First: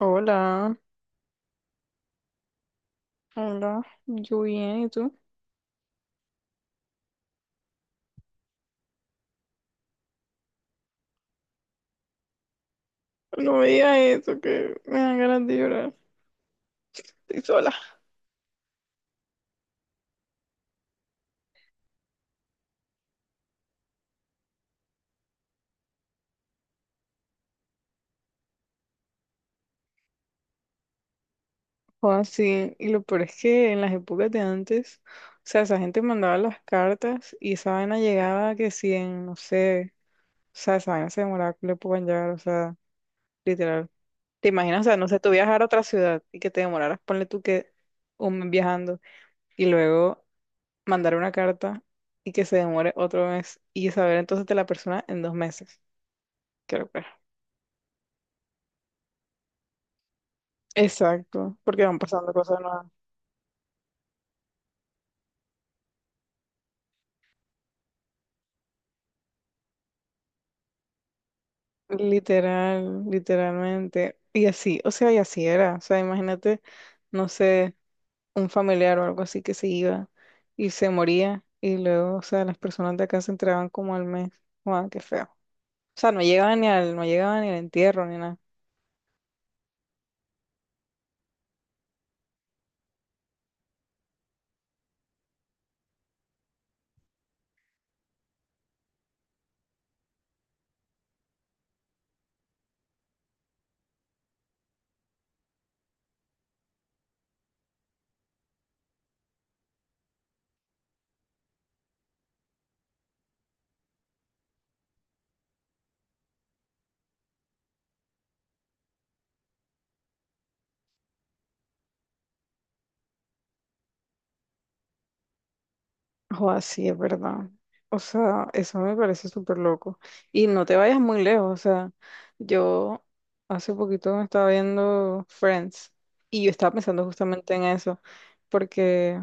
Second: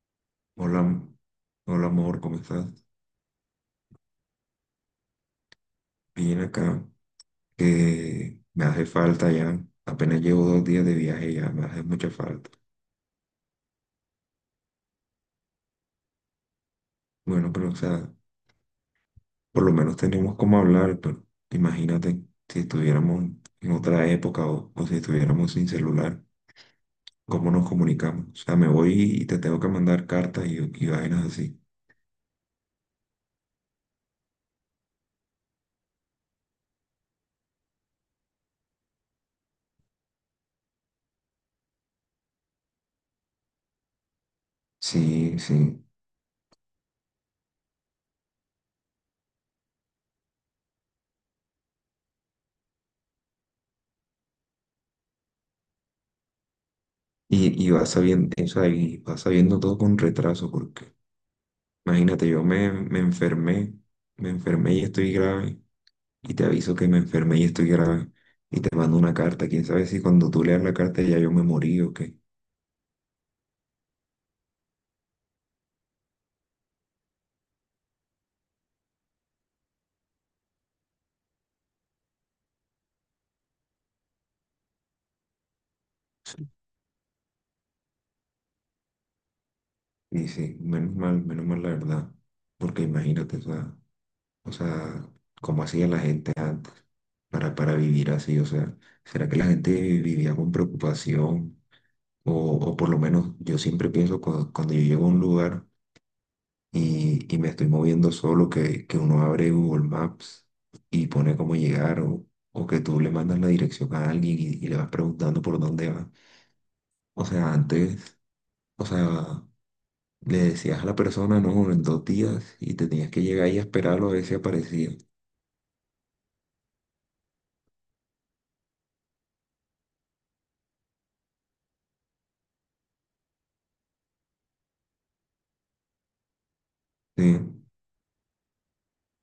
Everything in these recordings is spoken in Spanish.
Hola, Hola, hola amor, ¿cómo estás? hola, yo bien, ¿y tú? Bien acá, que me hace falta ya. Apenas llevo dos días de viaje y ya, me hace mucha falta. No me digas eso, que me dan ganas de llorar. Estoy Bueno, pero sola. o sea, por lo menos tenemos como hablar, pero imagínate si estuviéramos en otra época o si estuviéramos sin celular, ¿cómo nos comunicamos? O sea, me voy y te tengo que mandar cartas y vainas así. O así, y lo peor es que en las épocas de antes, o sea, esa gente mandaba las cartas y esa vaina llegaba que si en, no sé, o sea, esa vaina se demoraba que le puedan llegar, o sea, literal. ¿Te imaginas? O sea, no sé, tú Sí, viajar a sí. otra ciudad y que te demoraras, ponle tú que un mes viajando y luego mandar una carta y que se demore otro mes y saber entonces de la persona en dos meses. Qué locura. Y vas sabiendo, o sea, y vas sabiendo todo con retraso, porque Exacto, porque van imagínate, pasando cosas nuevas. Me enfermé y estoy grave, y te aviso que me enfermé y estoy grave, y te mando una carta. Quién sabe si cuando tú leas la carta ya yo me morí o qué. Literal, literalmente. Y así, o sea, y así era. O sea, imagínate, no sé, un familiar o algo así que se iba y se moría. Y luego, o sea, las personas de acá se entregaban como al mes. Guau, qué feo. O sea, no llegaban ni al, no llegaban ni al entierro ni nada. Y sí, menos mal la verdad, porque imagínate, o sea, cómo hacía la gente antes para vivir así, o sea, ¿será que la gente vivía con preocupación? O, o por lo menos yo siempre pienso cuando, yo llego a un lugar y me estoy moviendo solo, que uno abre Google Maps y pone cómo llegar o que tú le mandas la dirección a alguien y le vas preguntando por dónde va. O sea, antes, o sea, le decías a la persona, no, en dos días y te tenías que llegar y esperarlo a ver si aparecía. O así es verdad. O sea, eso me parece súper loco. Y no te vayas muy lejos. O sea, yo hace poquito me estaba viendo Friends y yo estaba pensando Sí, justamente en eso, porque,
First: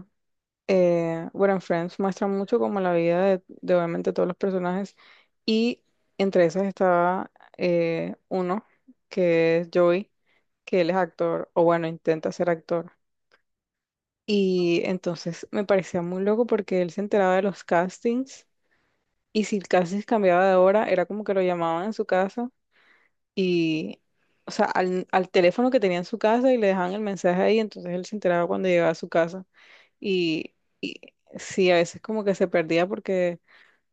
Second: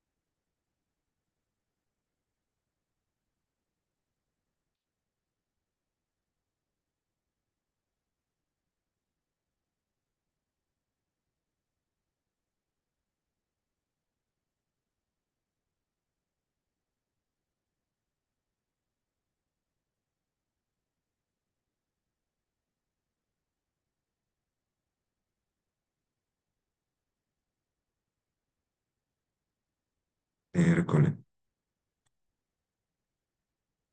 bueno, en Friends muestra mucho como la vida de obviamente todos los personajes y entre esas estaba uno que es Joey, que él es actor, o bueno, intenta ser actor. Y entonces me parecía muy loco porque él se enteraba de los castings y si el casting cambiaba de hora, era como que lo llamaban en su casa y, o sea, al teléfono que tenía en su casa y le dejaban el mensaje ahí, entonces él se enteraba cuando llegaba a su casa. Y, y miércoles, sí, a veces como que se perdía porque,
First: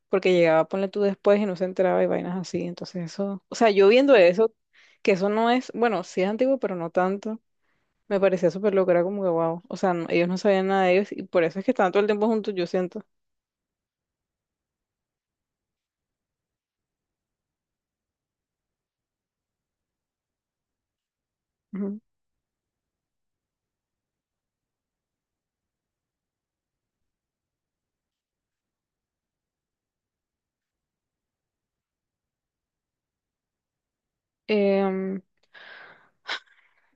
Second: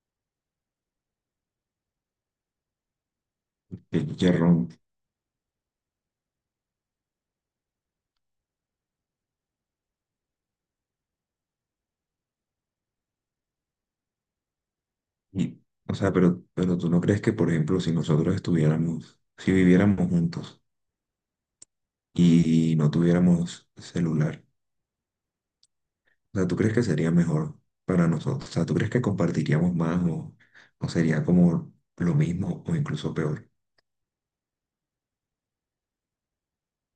porque llegaba, ponle tú después y no se enteraba y vainas así. Entonces eso, o sea, yo qué viendo eso, chicharrón. que eso no es, bueno, sí es antiguo, pero no tanto. Me parecía súper loco, era como que wow. O sea, no- ellos no sabían nada de ellos y por eso es que estaban todo el tiempo juntos, yo siento. Y, o sea, pero tú no crees que, por ejemplo, si nosotros estuviéramos, si viviéramos juntos Ujú. y no tuviéramos celular, o sea, ¿tú crees que sería mejor para nosotros? O sea, ¿tú crees que compartiríamos más o sería como lo mismo o incluso peor? Em,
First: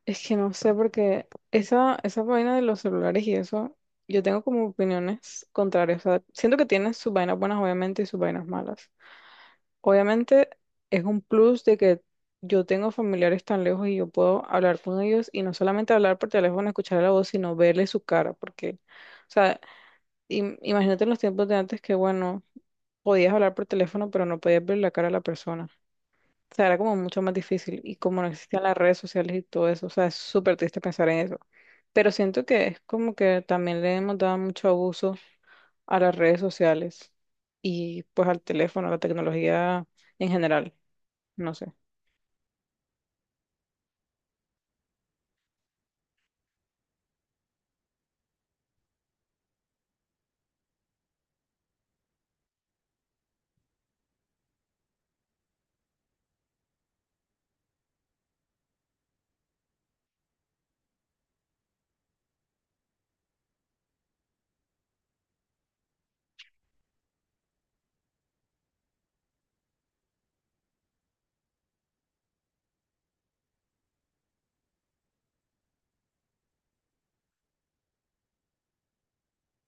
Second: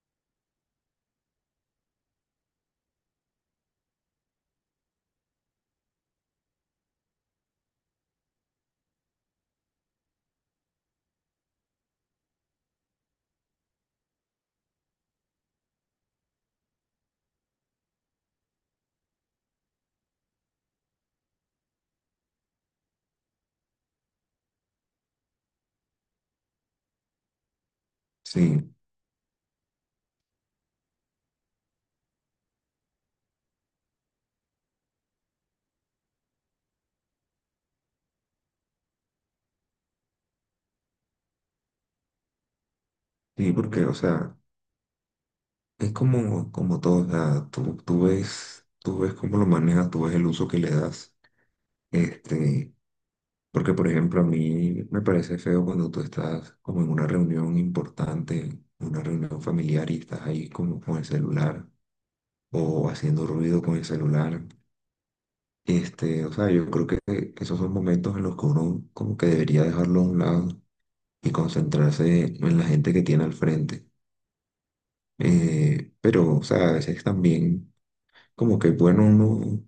es que no sé, porque esa vaina de los celulares y eso, yo tengo como opiniones contrarias. O sea, siento que tiene sus vainas buenas, obviamente, y sus vainas malas. Obviamente, es un plus de que yo tengo familiares tan lejos y yo puedo hablar con ellos y no solamente hablar por teléfono, escuchar la voz, sino verle su cara, porque, o sea, im- imagínate en los tiempos de antes que, bueno, podías hablar por teléfono, pero no podías ver la cara de la persona. O sea, era como mucho más difícil y como no existían Sí, las redes sociales y todo eso, o sea, es súper triste pensar en eso. Pero siento que es como que también le hemos dado mucho abuso a las redes sociales y pues al teléfono, a la tecnología en general, no sé. sí, porque, o sea, es como, como todo, o sea, tú, tú ves cómo lo manejas, tú ves el uso que le das. Este, porque, por ejemplo, a mí me parece feo cuando tú estás como en una reunión importante, una reunión familiar y estás ahí como con el celular o haciendo ruido con el celular. Este, o sea, yo creo que esos son momentos en los que uno como que debería dejarlo a un lado y concentrarse en la gente que tiene al frente. Pero, o sea, a veces también como que bueno uno,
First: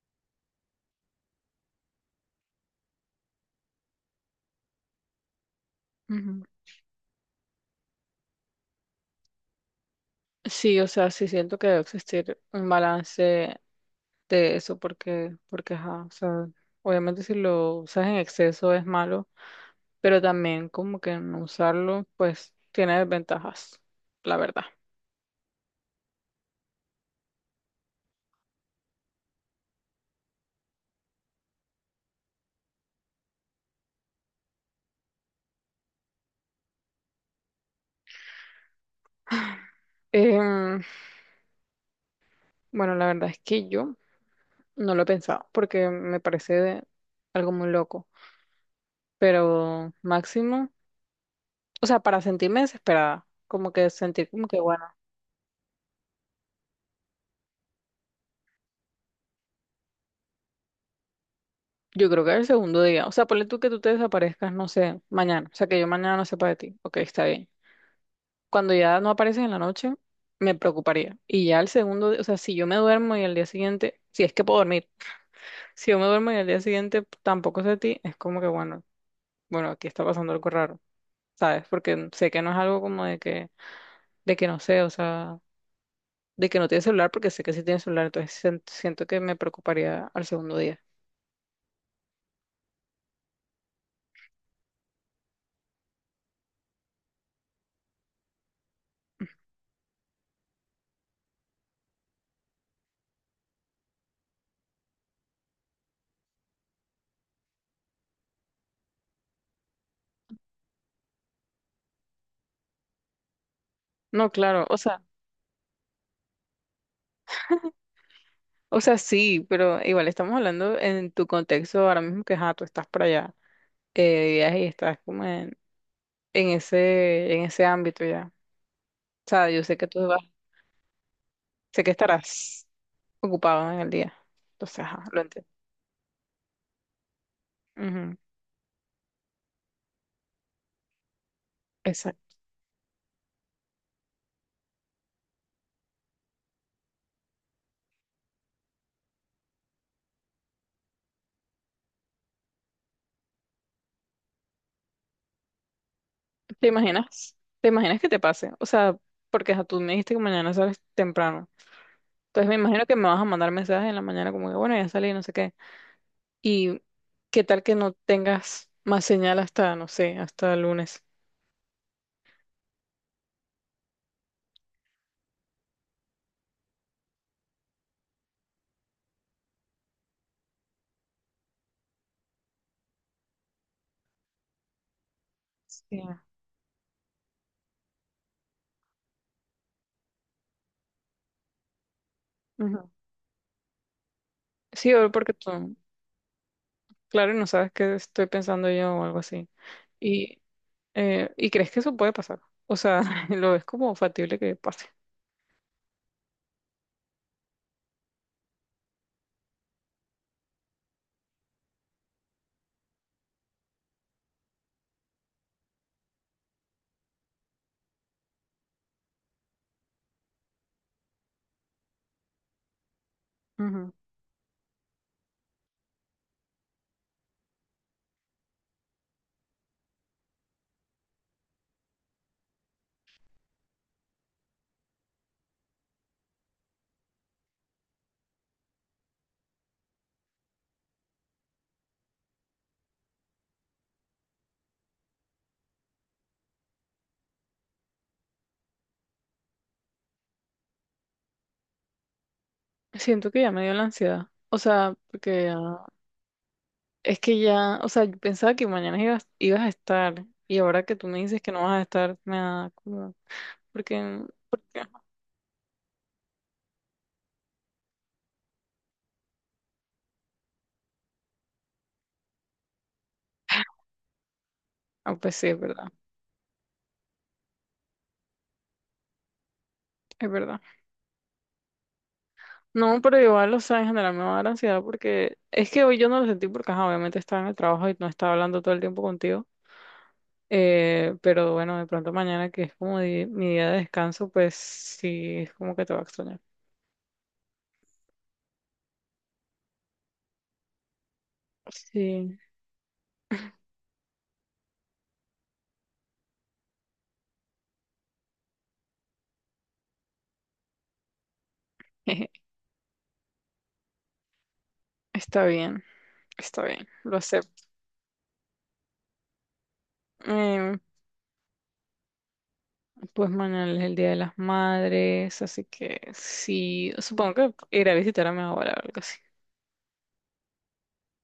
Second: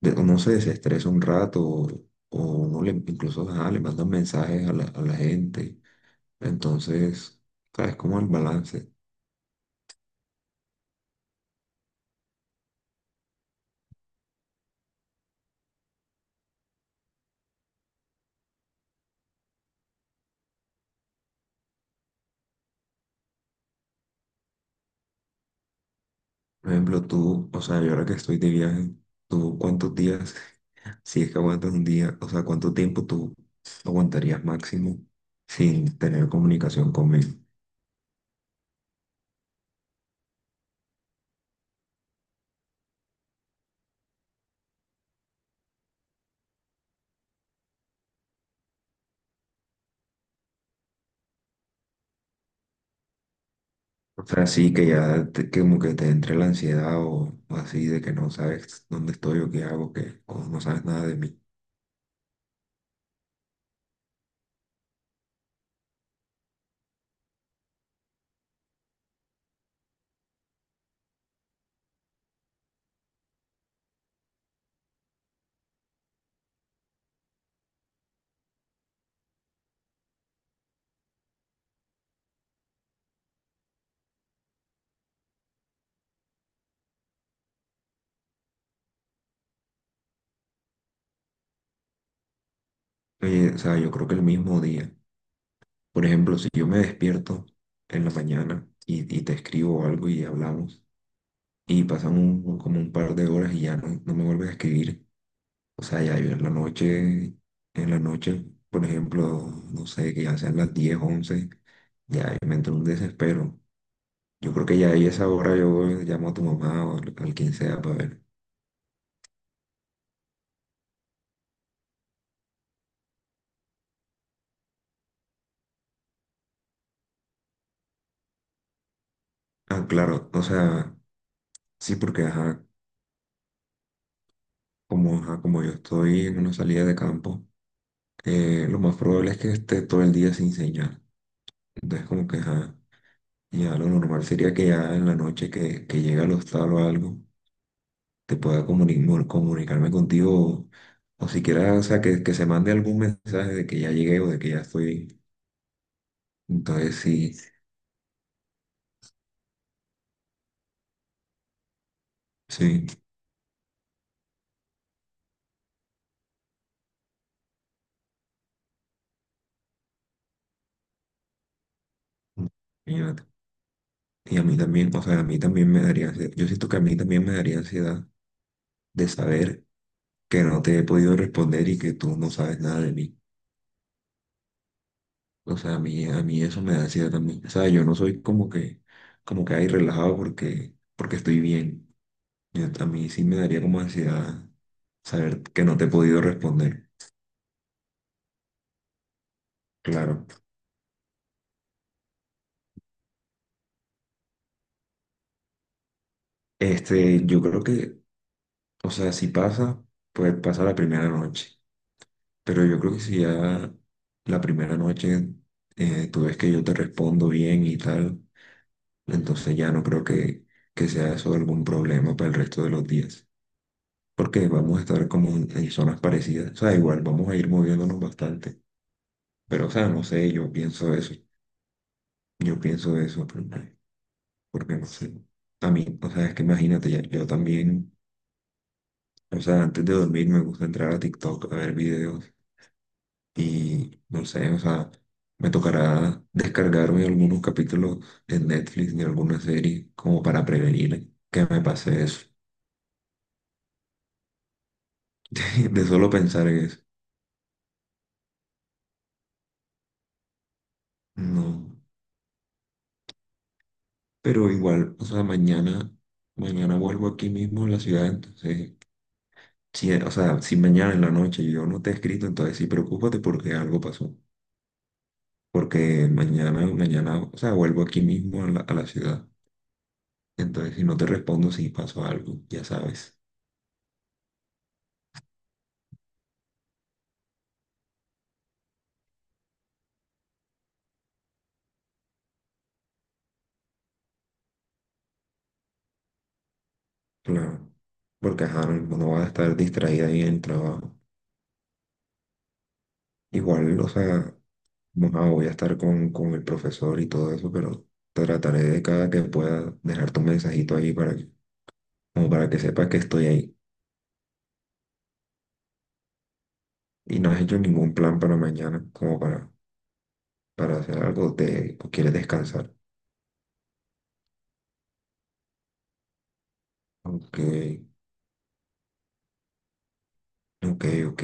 uno se desestresa un rato o uno le, incluso ajá, le manda mensajes a a la gente. Ujú. Entonces, o sea, es como el balance. Sí, o sea, sí siento que debe existir un balance de eso porque, porque, ajá, o sea, obviamente si lo usas en exceso es malo, pero también como que no usarlo, pues tiene desventajas, la verdad. Por ejemplo, tú, o sea, yo ahora que estoy de viaje, ¿tú cuántos días si es que aguantas un día, o sea, ¿cuánto tiempo tú aguantarías máximo sin tener comunicación conmigo? Em, bueno, la verdad es que yo no lo he pensado porque me parece de- algo muy loco, pero máximo, o sea, para sentirme desesperada, como que O sentir como sea, que, sí bueno, que ya que como que te entre la ansiedad o así de que no sabes dónde estoy o qué hago, que o no sabes nada de mí. yo creo que el segundo día, o sea, ponle tú que tú te desaparezcas, no sé, mañana, o sea, que yo mañana no sepa de ti, ok, está bien. Cuando ya no apareces en la noche, me preocuparía. Y ya el segundo, día, o sea, si yo me duermo y al día siguiente, si es que puedo dormir. Si yo me duermo y al día siguiente tampoco sé a ti, es como que bueno, bueno, aquí está pasando algo raro, ¿sabes? Porque sé que no es algo como de que no sé, o sea, de que no tiene celular, porque sé que sí tiene celular, entonces sien- siento que me preocuparía al segundo día. Oye, o sea, yo creo que el mismo día, por ejemplo, si yo me despierto en la mañana y te escribo algo y hablamos y pasan como un par de horas y ya no, no me vuelves a escribir. O sea, ya yo en la noche, por ejemplo, no sé, que ya sean las 10 11 ya me entró un desespero. No, Yo claro, creo que ya ahí a esa hora yo llamo a tu mamá o al quien sea para ver. o sea, sí, pero igual estamos hablando en tu contexto ahora mismo que, ajá, tú estás para allá, de viaje y estás como en ese ámbito ya. O sea, yo sé Ah, que tú vas, claro, o sea, sé que sí, porque estarás ocupado en el día. Entonces, ajá, lo ajá, entiendo. como yo estoy en una salida de campo, Ujú. Lo más probable es que esté todo el día sin señal. Entonces, como Exacto. que ajá, ya lo normal sería que ya en la noche que llegue al hostal o algo que pueda comunicarme contigo o siquiera, o sea, que se mande algún mensaje de que ya llegué o de que ya estoy. ¿Te Entonces, sí, imaginas? ¿Te imaginas que te pase? O sea, porque ajá, tú me dijiste que mañana sales temprano. Entonces me imagino sí, que me vas a mandar mensajes en la mañana como que, bueno, ya salí, no sé qué. ¿Y qué tal que no tengas más señal hasta, no sé, hasta el lunes? imagínate. Y a mí también, o sea, a mí también me daría ansiedad. Yo siento que a mí también me daría ansiedad de saber que no te he podido responder y que tú no sabes nada de mí. O sea, Sí. A mí eso me da ansiedad también. O sea, yo no soy como que ahí relajado porque, porque estoy bien. A Ujú. mí sí me daría como ansiedad Sí, o porque saber que tú, no te he podido responder. claro, y no sabes qué estoy pensando yo o algo así. Claro. Y, ¿Y crees que eso puede pasar? O sea, lo ves como factible que pase. Este, yo creo que, o sea, si pasa, pues pasa la primera noche. Pero yo creo que si ya la primera noche tú ves que yo te respondo bien y tal, entonces ya no creo que sea eso algún problema para el resto de los días. Ujú. Porque vamos a estar como en zonas parecidas. O sea, igual vamos a ir moviéndonos bastante. Pero, o sea, no sé, yo pienso eso. Yo pienso eso, pero, porque no sé. A mí, o sea, es que imagínate, ya, yo también. O sea, antes de dormir me gusta entrar a TikTok a ver videos y no sé, o sea, me tocará descargarme algunos capítulos de Netflix de alguna serie como para prevenir que me pase eso. Siento que ya me dio la ansiedad. O sea, porque ya. De solo pensar en eso. Es que ya, o sea, yo pensaba que mañana ibas, ibas a estar y ahora que tú me dices que no vas No, a estar, me da como, porque, pero porque, igual, o sea, mañana, mañana vuelvo aquí mismo en la ciudad, entonces, si, o sea, si mañana en la noche yo no te he escrito, entonces sí, preocúpate porque algo pasó. ah, pues sí, es verdad, Porque mañana, mañana, o sea, vuelvo aquí mismo a la ciudad. es verdad. Entonces, si no te respondo, si pasó algo, ya No, sabes. pero igual, o sea, en general me va a dar ansiedad porque es que hoy yo no lo sentí porque, ajá, obviamente estaba en el trabajo y no estaba hablando todo el tiempo contigo, pero bueno, de pronto mañana que es como di- mi día de descanso, pues sí, es como que te va a extrañar. Claro. Porque, ajá, no, no vas a estar distraída ahí en el trabajo. Sí, Igual, o sea, bueno, voy a estar con el profesor y todo eso, pero trataré de cada que pueda dejar tu mensajito ahí para que, como para que sepas que estoy ahí. está bien, está bien, lo Y no has hecho acepto. ningún plan para mañana, como para Em, hacer algo, te, o quieres descansar. Pues mañana es el Día de las Madres, así que sí, supongo Ok, que iré a visitar a mi abuela o algo así. ok, ok.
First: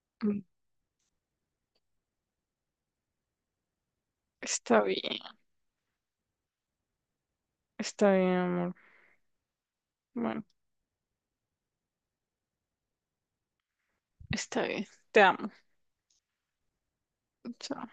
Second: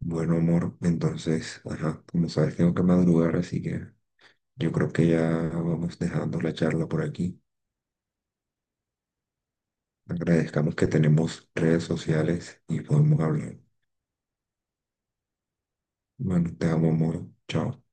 Bueno, Mm, amor, entonces, ajá, como sabes, tengo que madrugar, así que yo está creo que bien, ya vamos dejando la charla por aquí. está bien, amor. Bueno, Agradezcamos que tenemos redes sociales y podemos hablar. está bien. Te amo. Bueno, te amo, amor. Chao. Chao.